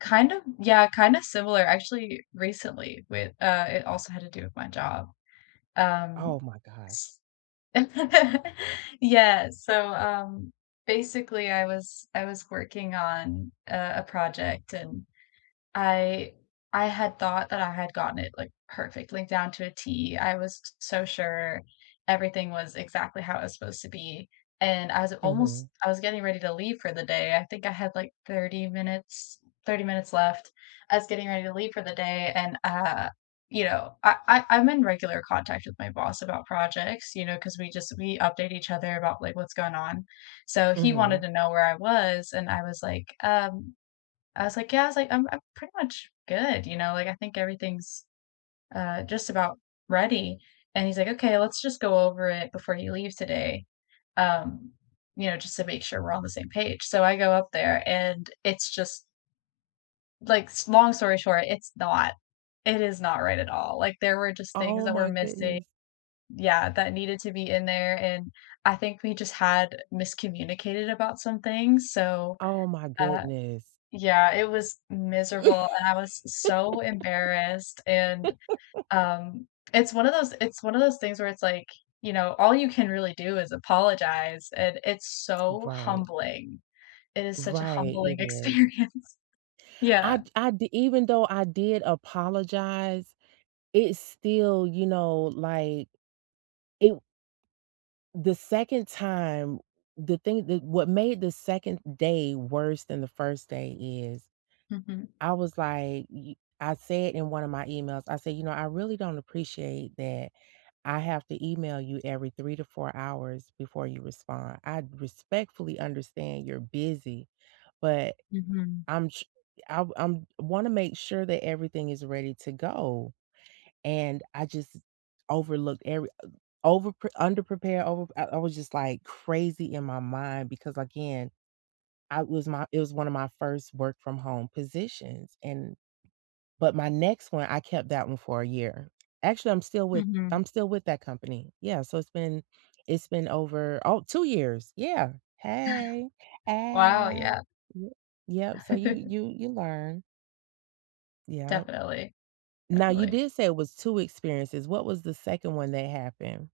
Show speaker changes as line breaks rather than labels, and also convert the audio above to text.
Kind of yeah, kind of similar, actually, recently, with, uh it also had to do with my job. Um,
Oh my gosh.
s yes, so, um, basically, I was I was working on, uh, a project, and I I had thought that I had gotten it, like, perfectly down to a T, I was s so sure everything was exactly how it was supposed to be, and I was it almost
Mhm.
I was getting ready to leave for the day, I think I had, like, 30 minutes 30 minutes left. I was getting ready to leave for the day, and, uh, you know, uh I I'm in regular contact with my boss about projects, you know, 'cause we just we update each other about, like, what's going on. So, he wanted
Mhm.
to know where I was, and I was, like, "Um" I was, like, "Yeah," I was, like, "I'm I'm pretty much good," you know, like, "I think everything's, uh, just about ready." And he's, like, "Okay. Let's just go over it before he leaves today," um, you know, just to make sure we're on the same page," so, I go up there, and it's just like s long story short, it's not it is not right at all, like, there were just things
Oh
that were
my
missi
goodness.
Yeah, that needed to be in there, and I think we just had miscommunicated about some things, so,
Oh my
uh
goodness.
Yeah, it was miserable, and I was so embarrassed, and, um, it's one of those it's one of those things where it's, like, you know, all you can really do is apologize, and it's so,
Right.
humbling. It is such a
Right,
humbling
it is.
experience.
I
Yeah.
d I di even though I did apologize, it still, you know, like, it w the second time the thing that what made the 2nd day worse than the 1st day is
Mhm.
I was like, y y I said in one of my emails, I said, "You know, I really don't appreciate that I have to email you every 3 to 4 hours before you respond. I respectfully understand you're busy, but
Mhm.
I'm tr I've I'm wanna make sure that everything is ready to go, and I just overlooked every, uh overpr underprepared overpr uh, I was just, like, crazy in my mind, because again, I was my it was one of my first work-from-home positions, and but my next one, I kept that one for a year. Actually, I'm still with
Mhm.
I'm still with that company. Yeah, so, it's been it's been over oh, 2 years. Yeah. Hey.
Wow,
Ow.
yeah.
Y Yep, so, you you you learn. Yep.
Definitely.
Now you
Definitely.
did say it was 2 experiences. What was the 2nd one that happened?